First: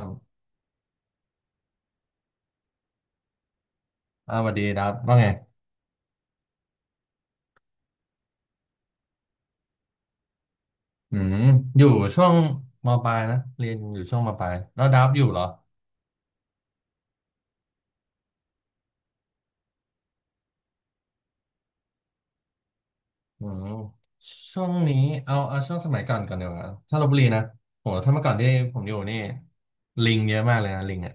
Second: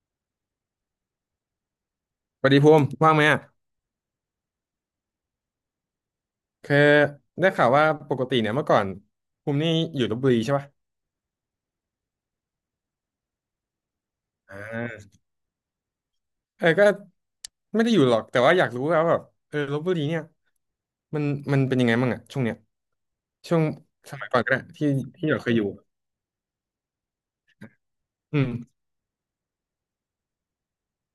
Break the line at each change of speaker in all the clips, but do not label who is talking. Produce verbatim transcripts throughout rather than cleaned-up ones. ครับ
สวัสดีภูมิว่างไหมอ่ะ
อ่าสวัสดีดับว่าไง
คือได้ข่าวว่าปกติเนี่ยเมื่อก่อนภูมินี่อยู่ลพบุรีใช่ป่ะ
อืมอยู่ช่วงมปลายนะเรียนอยู่ช่วงมปลาย
อ่
แล้วดั
า
บอยู่เหรอ
เออก็ไม่ได้อยู่หรอกแต่ว่าอยากรู้ว่าแบบเออลพบุรีเนี่ยมันมันเป็นยังไงบ้างอ่ะช่วงเนี้ย
อื
ช่วง
ม
สมัยก่อนก็ได้
ช่วง
ที่
นี้
ที่
เอา
เราเคย
เอา
อยู่
ช่วงสมัยก่อนก่อนเดียวาถ้าลพบุรีนะโหถ้าเมื่อก่อน
อื
ที่
ม
ผมอยู่นี่ลิงเยอะมากเลยนะลิงอ่ะ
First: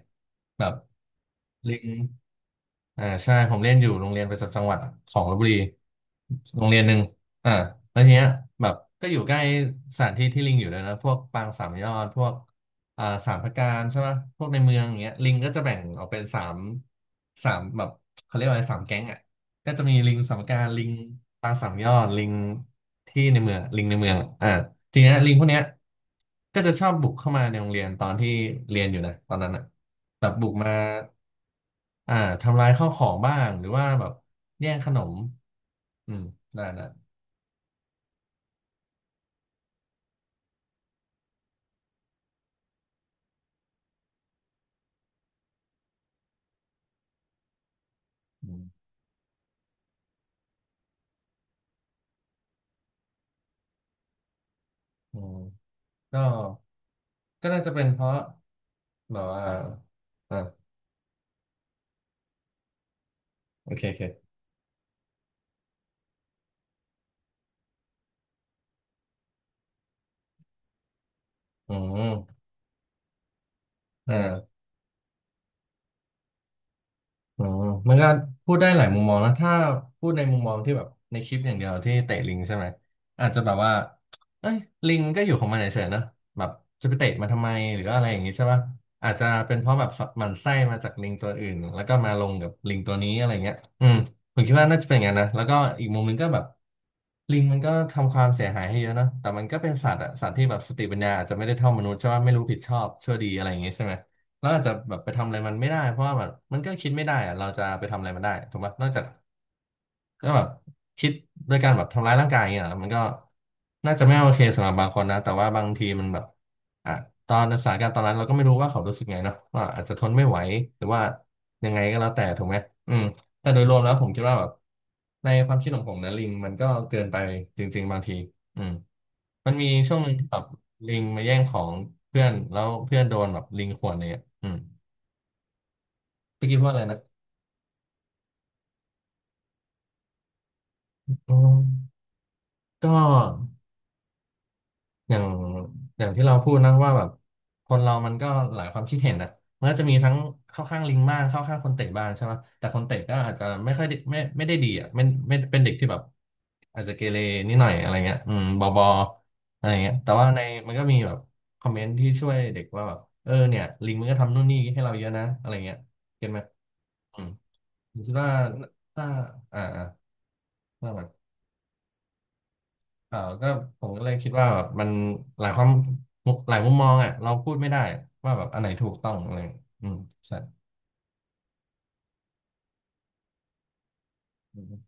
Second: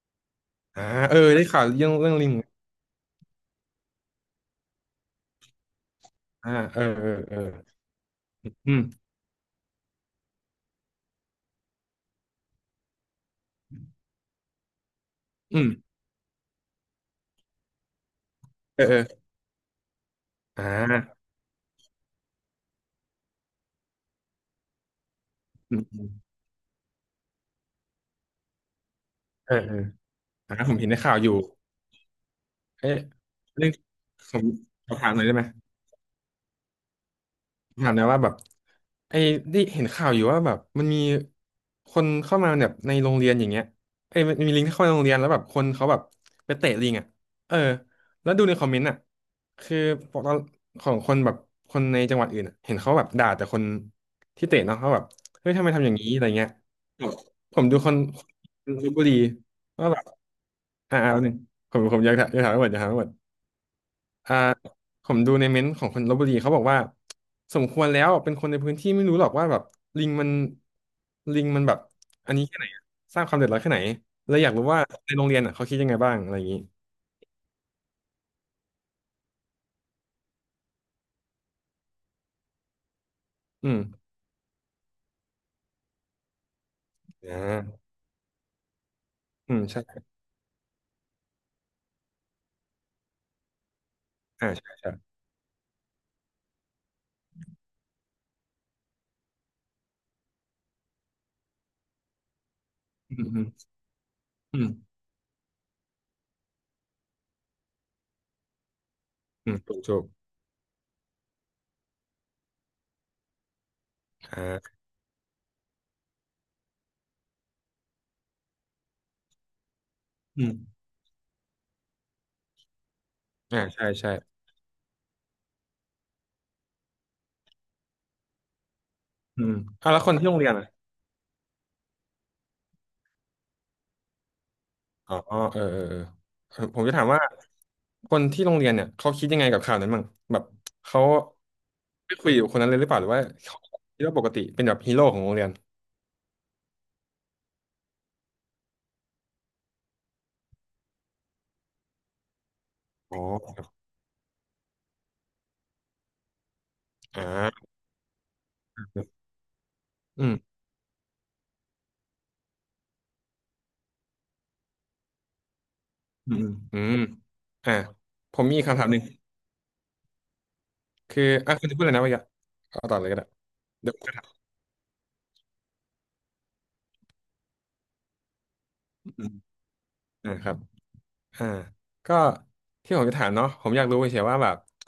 แบบ
อ่าเออได้ข่าว
ลิ
เรื่
ง
องเรื่องลิง
อ่าใช่ผมเรียนอยู่โรงเรียนประจำจังหวัดของลพบุรี
อ่า
โรงเรี
เอ
ยน
อ
หนึ่ง
เออเออ
อ่าแล้วทีเนี้ยแบ
อื
บ
ม
ก็อยู่ใกล้สถานที่ที่ลิงอยู่เลยนะพวกปางสามยอดพวกอ่าสามพระการใช่ไหมพวกในเมืองอย่างเงี้ยลิงก็
อื
จะ
ม
แบ่งออกเป็นสามสามแบบเขาเรียกว่าอะไรสา
เอ
ม
อเอ
แก๊
อ
งอ่ะก็จะมีลิงสามพระกา
อ่
รลิง
า
ปางสามยอดลิงที่ในเมืองลิงในเมืองอ่า ทีเนี้ยลิงพวกเนี้ย
อืมอืม
ก็จะชอบบุกเข้ามาในโรงเรียนตอนที่เรียนอยู่นะตอนนั้น
เออ
อ่ะ
เออ
แบบบุก
อ่า
มา
ผมเห็นในข่าวอยู่
อ่าทำลายข้าวข
เอ๊ะ
องบ้างห
เรื่
รือ
อง
ว่าแบบ
ผม
แย่งข
ขอ
น
ถาม
ม
หน่อยได้ไหม
อืมได้นะ
ถามหนะว่าแบบไอ้ได้เห็นข่าวอยู่ว่าแบบมันมีคนเข้ามาแบบในโรงเรียนอย่างเงี้ยไอ้ยมันมีลิงที่เข้ามาในโรงเรียนแล้วแบบคนเขาแบบไปเตะลิงอ่ะเออแล้วดูใน
อื
คอมเมน
ม
ต์อ่ะคือพวกเราของคนแบบคนในจังหวัดอื่นอะเห็นเขาแบบด่าแต่คนที่เตะเนาะเขาแบบ
อืม
เฮ้ยทำไมทำอย่างนี้อะ
ก็
ไรเงี้ยแบบ
ก็
ผ
น่า
ม
จะ
ดู
เป็น
คน
เพราะ
คนลพบุรี
แบบว่า
ว่าแบบ
อ่า
อ่าเอาหนึ่งผมผมอยากถามอยากถามให้หมดอยากถามให้หมด
โอเคโอเค
อ่าผมดูในเม้นต์ของคนลพบุรีเขาบอกว่าสมควรแล้วเป็นคนในพื้นที่ไม่รู้หรอกว่าแบบลิงมันลิงมัน
อื
แบบอัน
ม
นี้แค่ไหนอะสร้างความเดือดร้อนแค่ไหน
อ
เลยอยาก
่า
รู้ว่าในโรงเรียนอ่ะเขาคิดยังไงบ้างอะไรอย่างนี้
อ๋อมันก็พูดได้หลายมุมมองนะถ้าพูดในมุมมองที่แบบในคลิปอย่างเดียวที่เตะลิงใช่ไหมอาจจะแบบ
อื
ว่า
ม
เอ้ยลิงมันก็อยู่ของมันเฉยๆนะแบบจะไปเตะมัน
อ่
ทำไมห
า
รืออะไรอย่างงี้ใช่ป่ะอาจจะ
อื
เป็น
ม
เพราะแบบ
ใช่
หมันไส้มาจากลิงตัวอื่นแล้วก็มาลงกับลิงตัวนี้อะไรเงี้ยอืมผม
อ่า
คิดว่า
ใช่
น่าจะเป็นอย่าง
ใช่
นั้นนะแล้วก็อีกมุมหนึงก็แบบลิงมันก็ทำความเสียหายให้เยอะนะแต่มันก็เป็นสัตว์อะสัตว์ที่แบบสติปัญญาอาจจะไม่ได้เท่ามนุษย์ใช่ป่ะไม่รู้ผิดชอบชั่
อื
ว
ม
ดี
อื
อะ
ม
ไรอย่างงี้ใช่ไหม เรา
อื
อาจจะ
ม
แบบไปทำอะไรมันไม่ได้เพราะว่าแบบมันก็คิดไม่ได้อะเราจะไปทำอะไรมันได้ถูกปะนอกจาก
อืมถูกถูก
ก็แบบคิดโดยการแบบทำร้ายร่างกายอย่างเงี้ยเหรอมันก็น่าจะไม่โอ
อ่
เคสำหรับ
า
บางคนนะแต่ว่าบางทีมันแบบอ่ะตอนสถานการณ์ตอนนั้นเราก็ไม่รู้ว่าเขารู้สึกไงเนาะว่าอาจจะทนไม่ไหว
อืม
หรือว่ายังไงก็แล้วแต่ถูกไหมอืมแต่โด
อ่า
ยรวม
ใช่
แล้วผม
ใช่
คิดว่าแบบในความคิดของผมนะลิงมันก็เกินไปจริงๆบางทีอืม
อื
มัน
ม
มี
อ่า
ช่ว
แล้
ง
ว
ห
ค
นึ่
น
ง
ที่
ที่
โร
แบ
ง
บ
เรียนอ่ะ
ลิงมาแย่งของเพื่อนแล้วเพื่อนโดนแบบลิงข่วนอะไรเงี้ยอืม
อ๋อเออเออเออ
พี่
เอ
คิด
อ
ว่าอะ
ผ
ไร
มจะ
นะ
ถามว่าคนที่โรงเรียนเนี่ยเขาคิดยังไงกับข่าวนั้นบ้างแบบเขา
อืม
ไม่คุยกับคนนั้นเลยหรื
ก็
อเปล่าหรือว่าเขาคิดว่าปกติเป็นแบบฮีโร่
อ
ข
ย่า
อง
ง
โรงเรียน
อย่างที่เราพูดนะว่าแบบคนเรามันก็หลายความคิดเห็นอ่ะมันก็จะมีทั้งเข้าข้างลิงบ้างเข้าข้างคนเตะบ้างใช่ไหมแต่คนเตะก็
อ๋อ
อาจจะ
ครับ
ไม่ค่อยได้ไม่ไม่ได้ดีอ่ะไม่ไม่เป็นเด็กที่แบบอาจจะเกเร
อ
นิดหน่อ
่า
ยอะไรเงี้ยอืมบอบออะไรเงี้ยแต่ว่า
อืม
ในมันก็มีแบบคอมเมนต์ที่ช่วยเด็กว่าแบบเออเนี่ยลิงมันก็ทำนู่นนี่ให้เราเยอะนะอะไรเงี้ยเก็ต
อื
ไหม
มอืม
อืม
อ่า
ผมคิดว่า
ผมมีคำถามหนึ่ง
ถ้าอ่าอ่าว่ามา
คืออ่ะคุณจะพูดอะไรนะวะยะเอาต่อเลย
เอ
ก็
อ
ได้
ก็ผม
เดี๋ยว
ก็
ผม
เล
จะ
ย
ถา
คิ
ม
ดว่าแบบมันหลายความมุหลายมุมมองอ่ะเราพูดไม่ได้ว่าแบบอันไหนถูกต้
อื
อง
ม
อะไรออืม
อ่า
ใช่
ครับ อ่าก็ที่ผมจะถามเนาะผมอยากรู้เฉยๆว่าแบบ
อืม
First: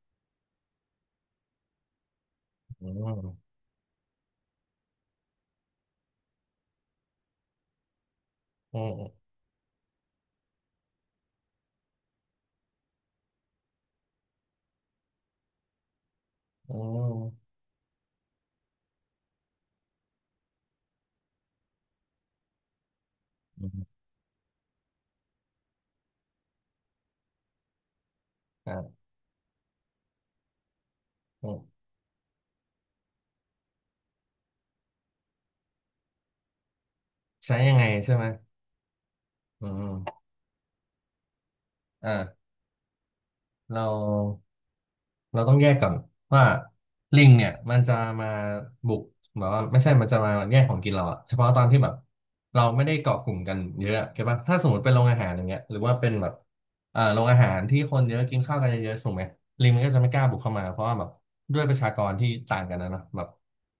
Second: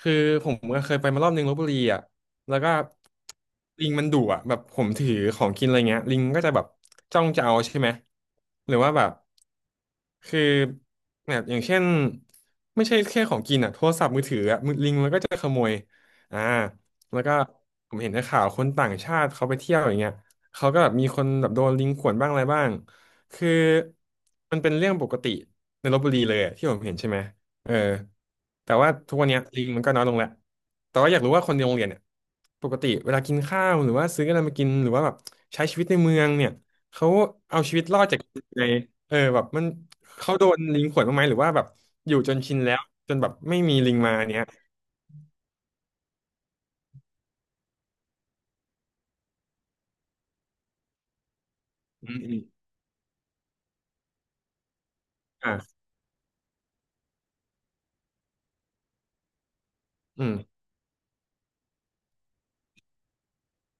คือผมก็เคยไปมารอบนึงลพบุรีอ่ะแล้วก็
อืม
ลิงมันดุอ่ะแบบผมถือของกินอะไรเงี้ยลิงก็จะแบบจ้องจะเอาใช่ไหมหรื
อื
อว่าแบบ
ม
คือแบบอย่างเช่นไม่ใช่แค่ของกินอ่ะโทรศัพท์มือถืออ่ะมือลิงมันก็จะขโมยอ่า
อื
แล้วก็
ม
ผมเห็นในข่าวคนต่างชาติเขาไปเที่ยวอย่างเงี้ยเขาก็แบบมีคนแบบโดนลิงข่วนบ้างอะไรบ้างคือ
อืม
มันเป็นเรื่องปกติ ในลพบุรีเลยอะที่ผมเห็นใช่ไหมเออแต่ว่า
อ่า
ทุกวันเนี้ยลิงมันก็น้อยลงแล้วแต่ว่าอยากรู้ว่า
อื
คนในโรง
ม
เรียนเนี่ยปกติเวลากินข้าวหรือว่าซื้ออะไรมากินหรือว่าแบบใช้ชีวิตในเมืองเนี่ยเขา
ใช้
เอา
ยั
ชี
ง
วิ
ไง
ตรอด
ใช่
จาก
ไหม
ในเออแบบมั
อื
น
ม
เขาโดนลิงข่วนบ้างไหมหรือว่าแบบอยู่จน
อ่า
ชินแล้วจนแบบไม่มี
เรา
ลิงมาเนี้ย
เราต้องแยกก่อนว่าลิงเนี่ยมันจะมาบุกแบบว่าไม่ใช่มันจะมาแย่งของกินเราอะเฉพาะตอนที่แบบ
อืมอืม
เราไม่ได้เกาะกลุ่มกันเยอะเข้าใจปะถ้าสมมติเป็นโรงอาหารอย่างเงี้ยห
อ่า
รือว่าเป็นแบบเอ่อโรงอาหารที่คนเยอะกินข้าวกันเยอะๆถูกไหมลิงมันก็จะไม่ก
อื
ล้า
ม
บุกเข้ามาเพราะว่าแบบด้วยประชากรที่ต่างกันนะเนาะแบบ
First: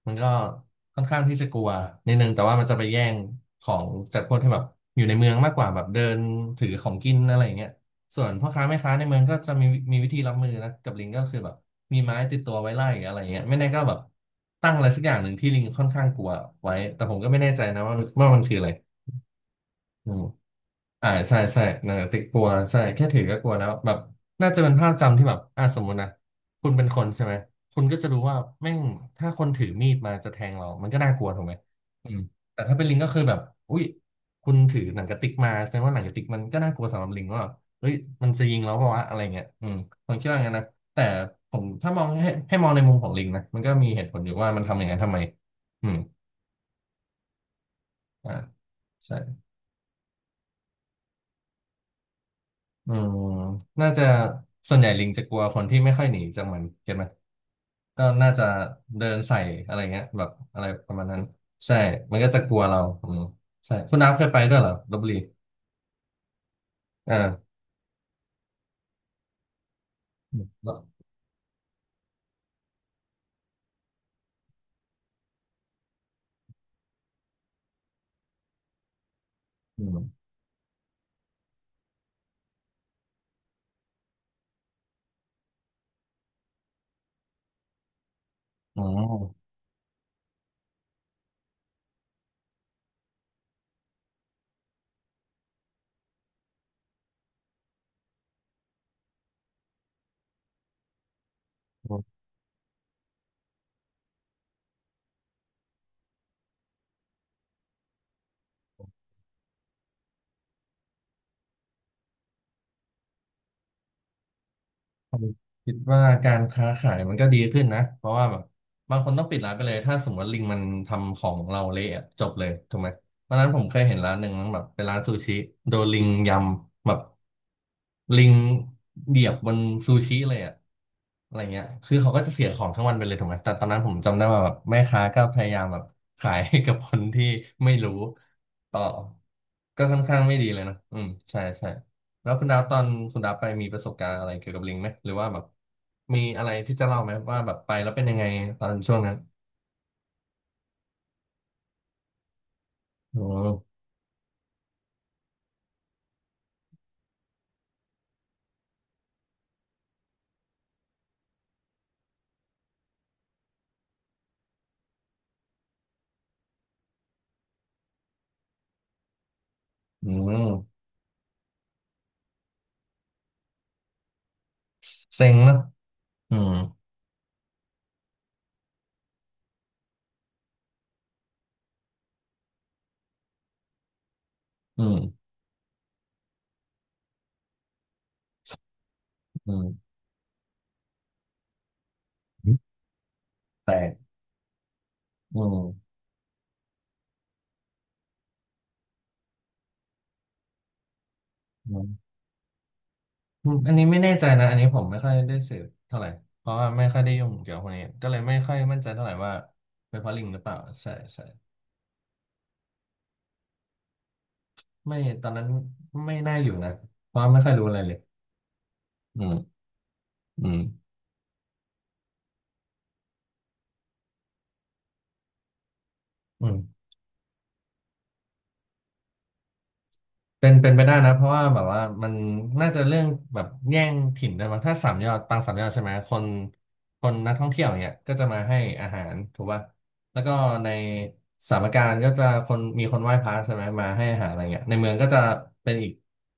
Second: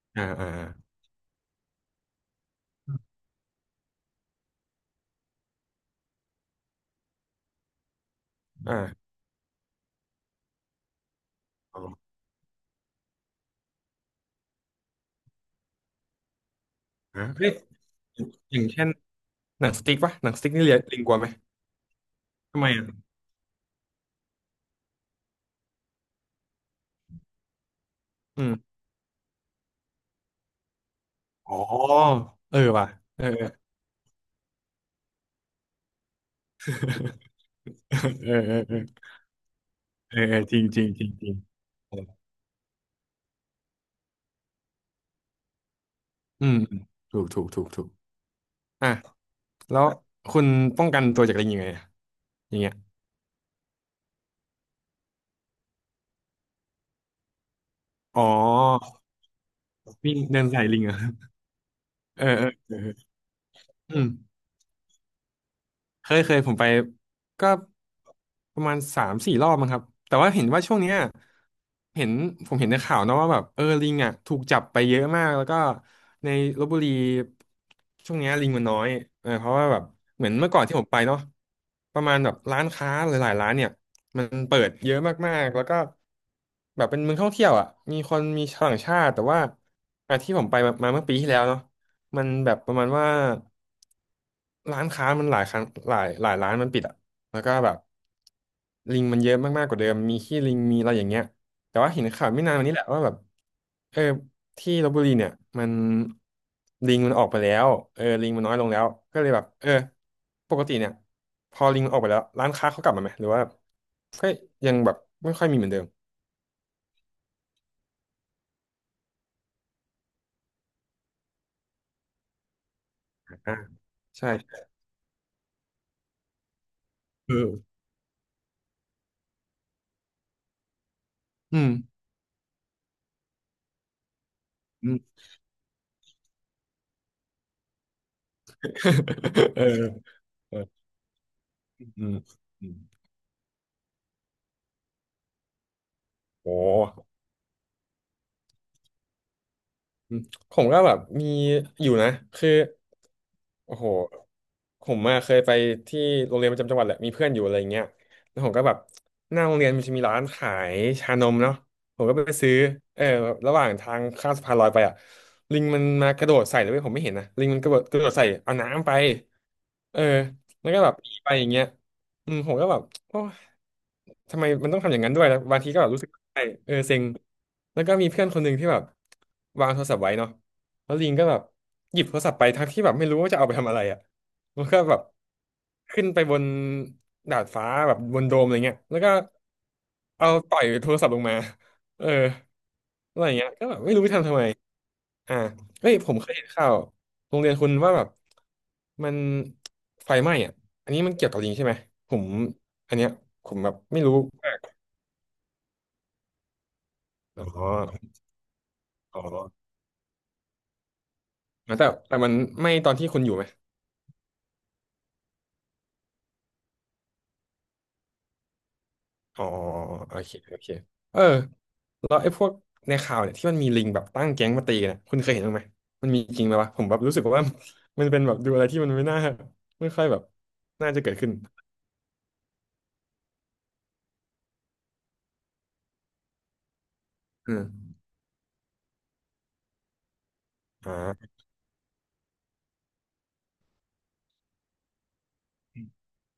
มัน
อ่า
ก็
อ่า
ค่อนข้างที่จะกลัวนิดนึงแต่ว่ามันจะไปแย่งของจากพวกที่แบบอยู่ในเมืองมากกว่าแบบเดินถือของกินอะไรอย่างเงี้ย ส่วนพ่อค้าแม่ค้าใน
อ่า
เมืองก็จะมีมีวิธีรับมือนะกับลิงก็คือแบบ
อ๋
มี
อ
ไม้ติดตัวไว้ไล่อะไรเงี้ยไม่แน่ก็แบบตั้งอะไรสักอย่างหนึ่งที่ลิงค่อนข้างกลัวไว้แต่ผม
อ่า
ก็ไม่
เฮ้
แน่
ย
ใจนะว่าว่ามันคื
อ
อ
ย่า
อะ
ง
ไร
เช่นหนังสติ๊ก
อื
ปะ
ม
หนังสติ๊กนี่เรียนลิง
อ่า
กลัวไหม
ใช่ใช่หนังกระติกกลัว
ทำไม
ใช่
อ่ะ
แค่ถือก็กลัวแล้วแบบน่าจะเป็นภาพจำที่แบบอ่าสมมุตินะคุณเป็นคนใช่ไหมคุณก็จะรู้ว่า
อืม
แม่งถ้าคนถือมีดมาจะแทงเรามันก็น่ากลัวถูกไห
อ๋
ม
อ
อืม
เออ
แต่ถ้าเป็น
ว่ะ
ลิงก็คื
เอ
อ
อ
แบบอุ้ยคุณถือหนังกระติกมาแสดงว่าหนังกระติกมันก็น่ากลัวสำหรับลิงว่าเฮ้
เอ
ย
อ
มั
เอ
นจะยิ
อ
งเรา
เออ
เปล่าวะอะไรเงี้ยอืมผม
เอ
คิ
อ
ด
เอ
ว่า
อ
งั้
จ
น
ริ
นะ
งจริงจ
แต่
ริงจริง
ผมถ้า
เอ
มอง
อ
ให้ให้มองในมุมของลิงนะมันก็มีเหตุผลอยู่ว่ามันทำอย่างนั้นทำไมอืม
อืมอืมถูกถูกถูกถูก
อ่า
อ่ะ
ใช่
แล้วคุณป้องกันตัวจากลิงยังไงอะอย่างเงี้ย
อืม น่าจะส่วนใหญ่ลิงจะกลัวคนที่ไม่ค่อยหนีจากมันเก็ตไหม ก็
อ๋อ
น่าจะเดินใส่อะไรเงี้ย
วิ่ง
แบบ
เดิน
อะ
ใส่
ไร
ลิง
ป
เหร
ระ
อ
มาณนั้นใช่ มัน
เออ
ก็จะ
เอ
ก
อ
ลัว
เออ
เรา
เออ
อืมใช่คุ
อื
ณ
ม
น้ำเคยไปด้วยเหรอลพบุรี
เคยเคยผมไปก็
อ่า
ประมาณสามสี่รอบมั้งครับแต่ว่าเห็นว่าช่วงเนี้ยเห็นผมเห็นในข่าวนะว่าแบบเออลิงอ่ะถูกจับไปเยอะมากแล้วก็ในลพบุรีช่วงเนี้ยลิงมันน้อยเออเพราะว่าแบ
อื
บ
ม
เหมือนเมื่อก่อนที่ผมไปเนาะประมาณแบบร้านค้าหลายๆร้านเนี่ยมันเปิดเยอะมากๆแล้วก็แบบเป็นเมืองท่องเที่ยวอ่ะมีคนมีชาวต่า
อ
งชาติแต่ว่า
ื
อ่ะที่ผมไปมามาเมื่อปีที่แล้วเนาะ มันแบบประมาณว่าร้านค้ามันหลายครั้งหลายหลายร้านมันปิดอ่ะแล้วก็แบบลิงมันเยอะมากๆกว่าเดิมมีขี้ลิงมีอะไรอย่างเงี้ยแต่ว่าเห็น
ม
ข่าวไม่นานมานี้แหละว่าแบบเออที่ลพบุรีเนี่ยมันลิงมันออกไปแล้วเออลิงมันน้อยลงแล้วก็เลยแบบเออปกติเนี่ยพอลิงมันออกไปแล้วร้านค้าเขากลับมาไหมหรือว่าก็ยังแบบ
ผม
ไม่ค่อยมีเหมือ
คิ
น
ด
เดิม
ว่าการค้าขายมันก็ดีขึ้นนะเพราะว่าแบบบางคนต้องปิดร้านไปเลยถ้าสมมติว่าลิงมันทำของเราเละอะจบเลยถูกไหมวันนั้น
อ่า
ผมเคยเห็นร้านห
ใช่
นึ่งแบบเป็นร้านซูชิโดนลิงยำแบบ
เออ
ลิงเหยียบบนซูชิเลยอะอะไรเงี้
อื
ย
ม
คือเขาก็จะเสียของทั้งวันไปเลยถูกไหมแต่ตอนนั้นผมจำได้ว่าแบบแม่
อืม
ค้าก็พยายามแบบขายให้กับคนที่ไม่รู้ต่อ
เอ
ก็
อ
ค่อนข้างไม่ดี
เอ
เลย
อ
นะอืมใช่ใช่
อื
แล้วคุณดาวตอ
ม
นคุณดาวไปมีประสบการณ์อะไรเกี่ยวกับลิงไหมหรือว่าแบบมีอะไร
โอ้
ที่จะเล่าไหมว่าแบบไปแล้วเป็นยังไงตอนช่วงนั้น
ผมก็แบบมีอยู่นะคือ
อืม
โอ้โหผมอะเคยไปที่โรงเรียนประจำจังหวัดแหละมีเพื่อนอยู่อะไรเงี้ยแล้วผมก็แบบหน้าโรงเรียนมันจะมีร้านขายชานมเนาะผมก็ไปซื้อเออระหว่างทางข้ามสะพานลอยไปอะลิงมันมากระโดดใส่เลยเว้ยผมไม่เห็นนะลิงมันกระโดดกระโดดใส่เอาน้ำไปเออ
อื
แล้วก็
ม
แบบหนีไปอย่างเงี้ยอืมผมก็แบบโอ้ทำไมมันต้องทำอย่างนั้นด้ว
เซ็
ย
ง
แล้ว
นะ
บางทีก็แบบรู้สึก
อื
ใช่
ม
เออเซ็งแล้วก็มีเพื่อนคนหนึ่งที่แบบวางโทรศัพท์ไว้เนาะ แล้วลิงก็แบบหยิบโทรศัพท์ไปทั้งที่แบบไม่รู้ว่าจะเอาไปทำอะไรอ่ะแล้วก็
อื
แบ
ม
บขึ้นไปบนดาดฟ้าแบบบนโดมอะไรเงี้ยแล้วก็
อืม
เอาต่อยโทรศัพท์ลงมาเอออะไรอย่างเงี้ยก็แบ
แต่
บไม่รู้ไปทำทำไมอ่า
อื
เฮ้
ม
ยผมเคยเห็นข่าวโรงเรียนคุณว่าแบบมันไฟไหม้อ่ะอันนี้มันเกี่ยวกับลิงใช่
อื
ไหมผ
ม
มอันเนี้ยผ
อืม
มแบ
อัน
บ
นี้ไม่
ไม่
แน่
รู้
ใจนะ
มา
อัน
ก
นี้ผมไม่ค่อยได้สืบเท่าไหร่เพราะว่าไม่ค่อยได้ยุ่ง
อ๋
เกี่ยวกับพ
อ
วกนี้ก็เลยไม่ค่อยมั่นใจเท่าไหร่
อ๋อ
ว่าเป็นเพราะลิงหรือเปล่าใช่ใช่
แต่แต่มันไหม้ตอนที่คุณอยู่ไหม
ไม่ตอนนั้นไม่น่าอยู่นะเพราะไม่ค่อยรู้อะไรเลยอืม
อ๋อโอเค
อื
โอ
ม
เคเออ แล้วไอ้พวกในข่าวเนี่ยที่มันมีลิงแบบตั้งแก๊งมาตีกันเนี่ยคุณเคยเห็นบ้างไหมมันมีจริ
อื
งไหมวะผ
ม
มแบบรู้สึกว่า มันเป็นแบบดูอะไรที่มันไม่น่าไม่ค่อยแบบ
เป็นเป็นไป
น่า
ได้
จะเกิ
นะ
ด
เพ
ขึ้น
ราะว่าแบบว่ามันน่าจะเรื่องแบบแย่งถิ่นด้วยมั้งถ้าสามยอดปางสามยอดใช่ไหมคนคนนักท่อง
อื
เที่ยวเนี่
ม
ยก็จะมาให้อาหารถูกป่ะแล้วก็ใน
อ่า
สามการก็จะคนมีคนไหว้พระใช่ไหมมาให้อาหารอะไรเงี้ยในเมืองก็จะเป็นอีก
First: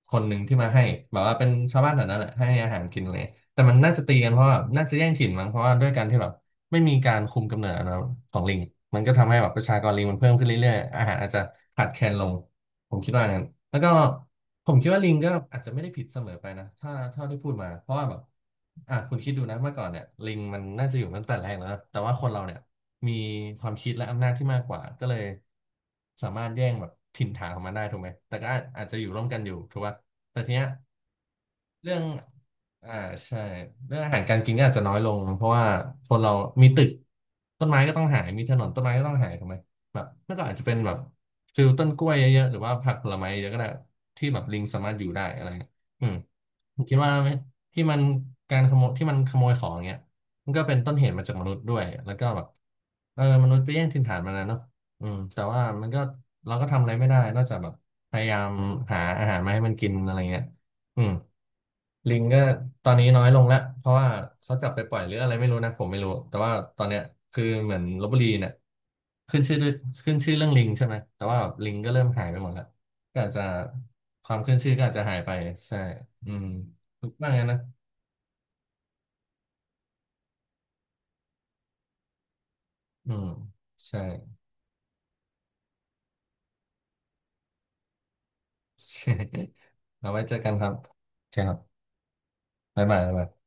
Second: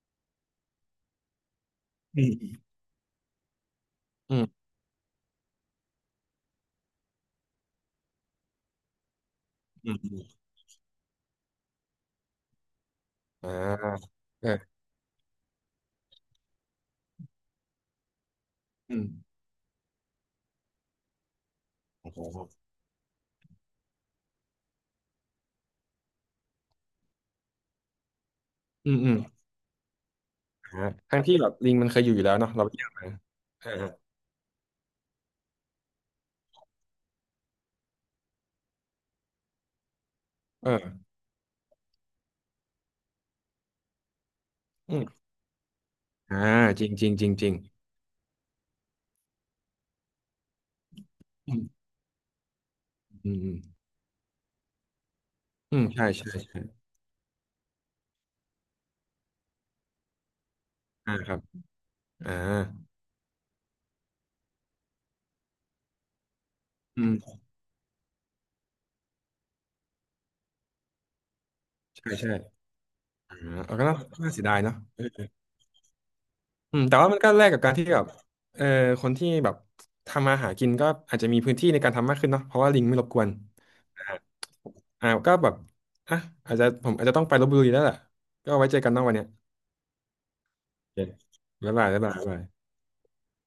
คนหนึ่งที่มาให้แบบว่าเป็นชาวบ้านแถวนั้น
อื
แหละให้
ม
อาหารกินเลย แต่มันน่าจะตีกัน
อื
เพราะว่า
ม
น่าจะแย่งถิ่นมั้งเพราะว่าด้วยการที่แบบไม่มีการคุมกำเนิดนะของลิงมันก็ทำให้แบบประชากร
อืม
ลิงมันเพิ่ม
อ
ขึ้นเรื่อยๆอาหารอาจจะขาดแคลนลงผมคิดว่างั้น
อ่า
แล้วก็
เออ
ผมคิดว่าลิงก็อาจจะไม่ได้ผิดเสมอไปนะถ้าเท่าที่พูดมาเพราะว่าแบบอ่ะ
อืม
คุณคิดดูนะเมื่อก่อนเนี่ยลิงมันน่าจะอยู่มาตั้งแต่แรกแล้วนะแต่
โอ้
ว่า
โห
คนเราเนี่ยมีความคิดและอำนาจที่มากกว่าก็เลยสามารถแย่งแบบถิ่นฐานของมันได้ถูกไหมแต่ก็อาจ
อื
จะ
ม
อยู่
อืม
ร่วมกันอยู่ถูกป่ะแต่ทีเนี้ย
อ่าทั้งที่แบบลิงมัน
เรื่อ
เค
ง
ยอยู่อยู่แล้วเนาะเราไปเจอ
อ่า
มา
ใช่
เออ
เรื่องอาหารการกินก็อาจจะน้อยลงเพราะว่าคนเรามีตึกต้นไม้ก็ต้องหายมีถนนต้นไม้ก็ต้องหายถูกไหมแบบเมื่อก่อนอาจจะเป็นแบบ
เออ
ฟิลต้นกล้วยเยอะๆหรือว่าผักผลไม้เยอะก็ได้ที่แบบลิงสามาร
อื
ถอ
ม
ยู่ได้อะไรเงี้ยอืม
อ่า
ผ
จ
ม
ริง
คิด
จริ
ว่า
งจริงจริง
ที่มันการขโมยที่มันขโมยของเงี้ยมันก็เป็นต้นเหตุมาจากมนุ
อื
ษย์ด้วย
ม
แล้วก็แบบเออ
อืม
ม
อื
นุษ
ม
ย์ไปแย่งถิ่นฐานมันนะเนาะอืมแต่ว่า
อืม
มันก็
ใช่ใช่
เรา
ใช่
ก็ทำอะไรไม่ได้นอกจากแบบพยายามหาอาหารมาให้มันกินอะไรเงี้ยอืม
อ่าครับ
ลิง
อ่า
ก็ตอนนี้น้อยลงแล้วเพราะว่าเขาจับไปปล่อยหรืออะไรไม่รู้นะผมไม่รู้แต่ว่าตอนเนี้ย
อืม
คือเหมือนลพบุรีเนี่ยขึ้นชื่อด้วยขึ้นชื่อเรื่องลิงใช่ไหมแต่ว่าลิงก็เริ่ม
ใช่
หาย
ใช่
ไปหมดแล้วก็อาจ
อ่า
จะ
เอาก็น่า
ค
น่า
วาม
เสีย
ขึ้
ดา
น
ย
ชื่อ
เนาะ
ก็อาจจะหายไปใช่อืม
อืมแต่
ถู
ว่า
ก
มัน
บ้า
ก็
งน
แลก
นะ
กับการที่แบบเออคนที่แบบทำมาหากินก็อาจจะมีพื้นที่ในการทำมากขึ้นเนาะเพราะว่าลิงไม่รบ
อื
กว
ม
น
ใช่
อ่าอ่าก็แบบอ่ะอาจจะผมอาจจะต้องไปลพบุรีแล้วแหละก็ไว้เจอกันเนอกวันเนี้ย
เอาไว้เจอกันครับ
โอเค
โอเคครั
บ๊าย
บ
บายบ๊ายบายบ๊ายบาย
บ๊ายบายบ๊ายบาย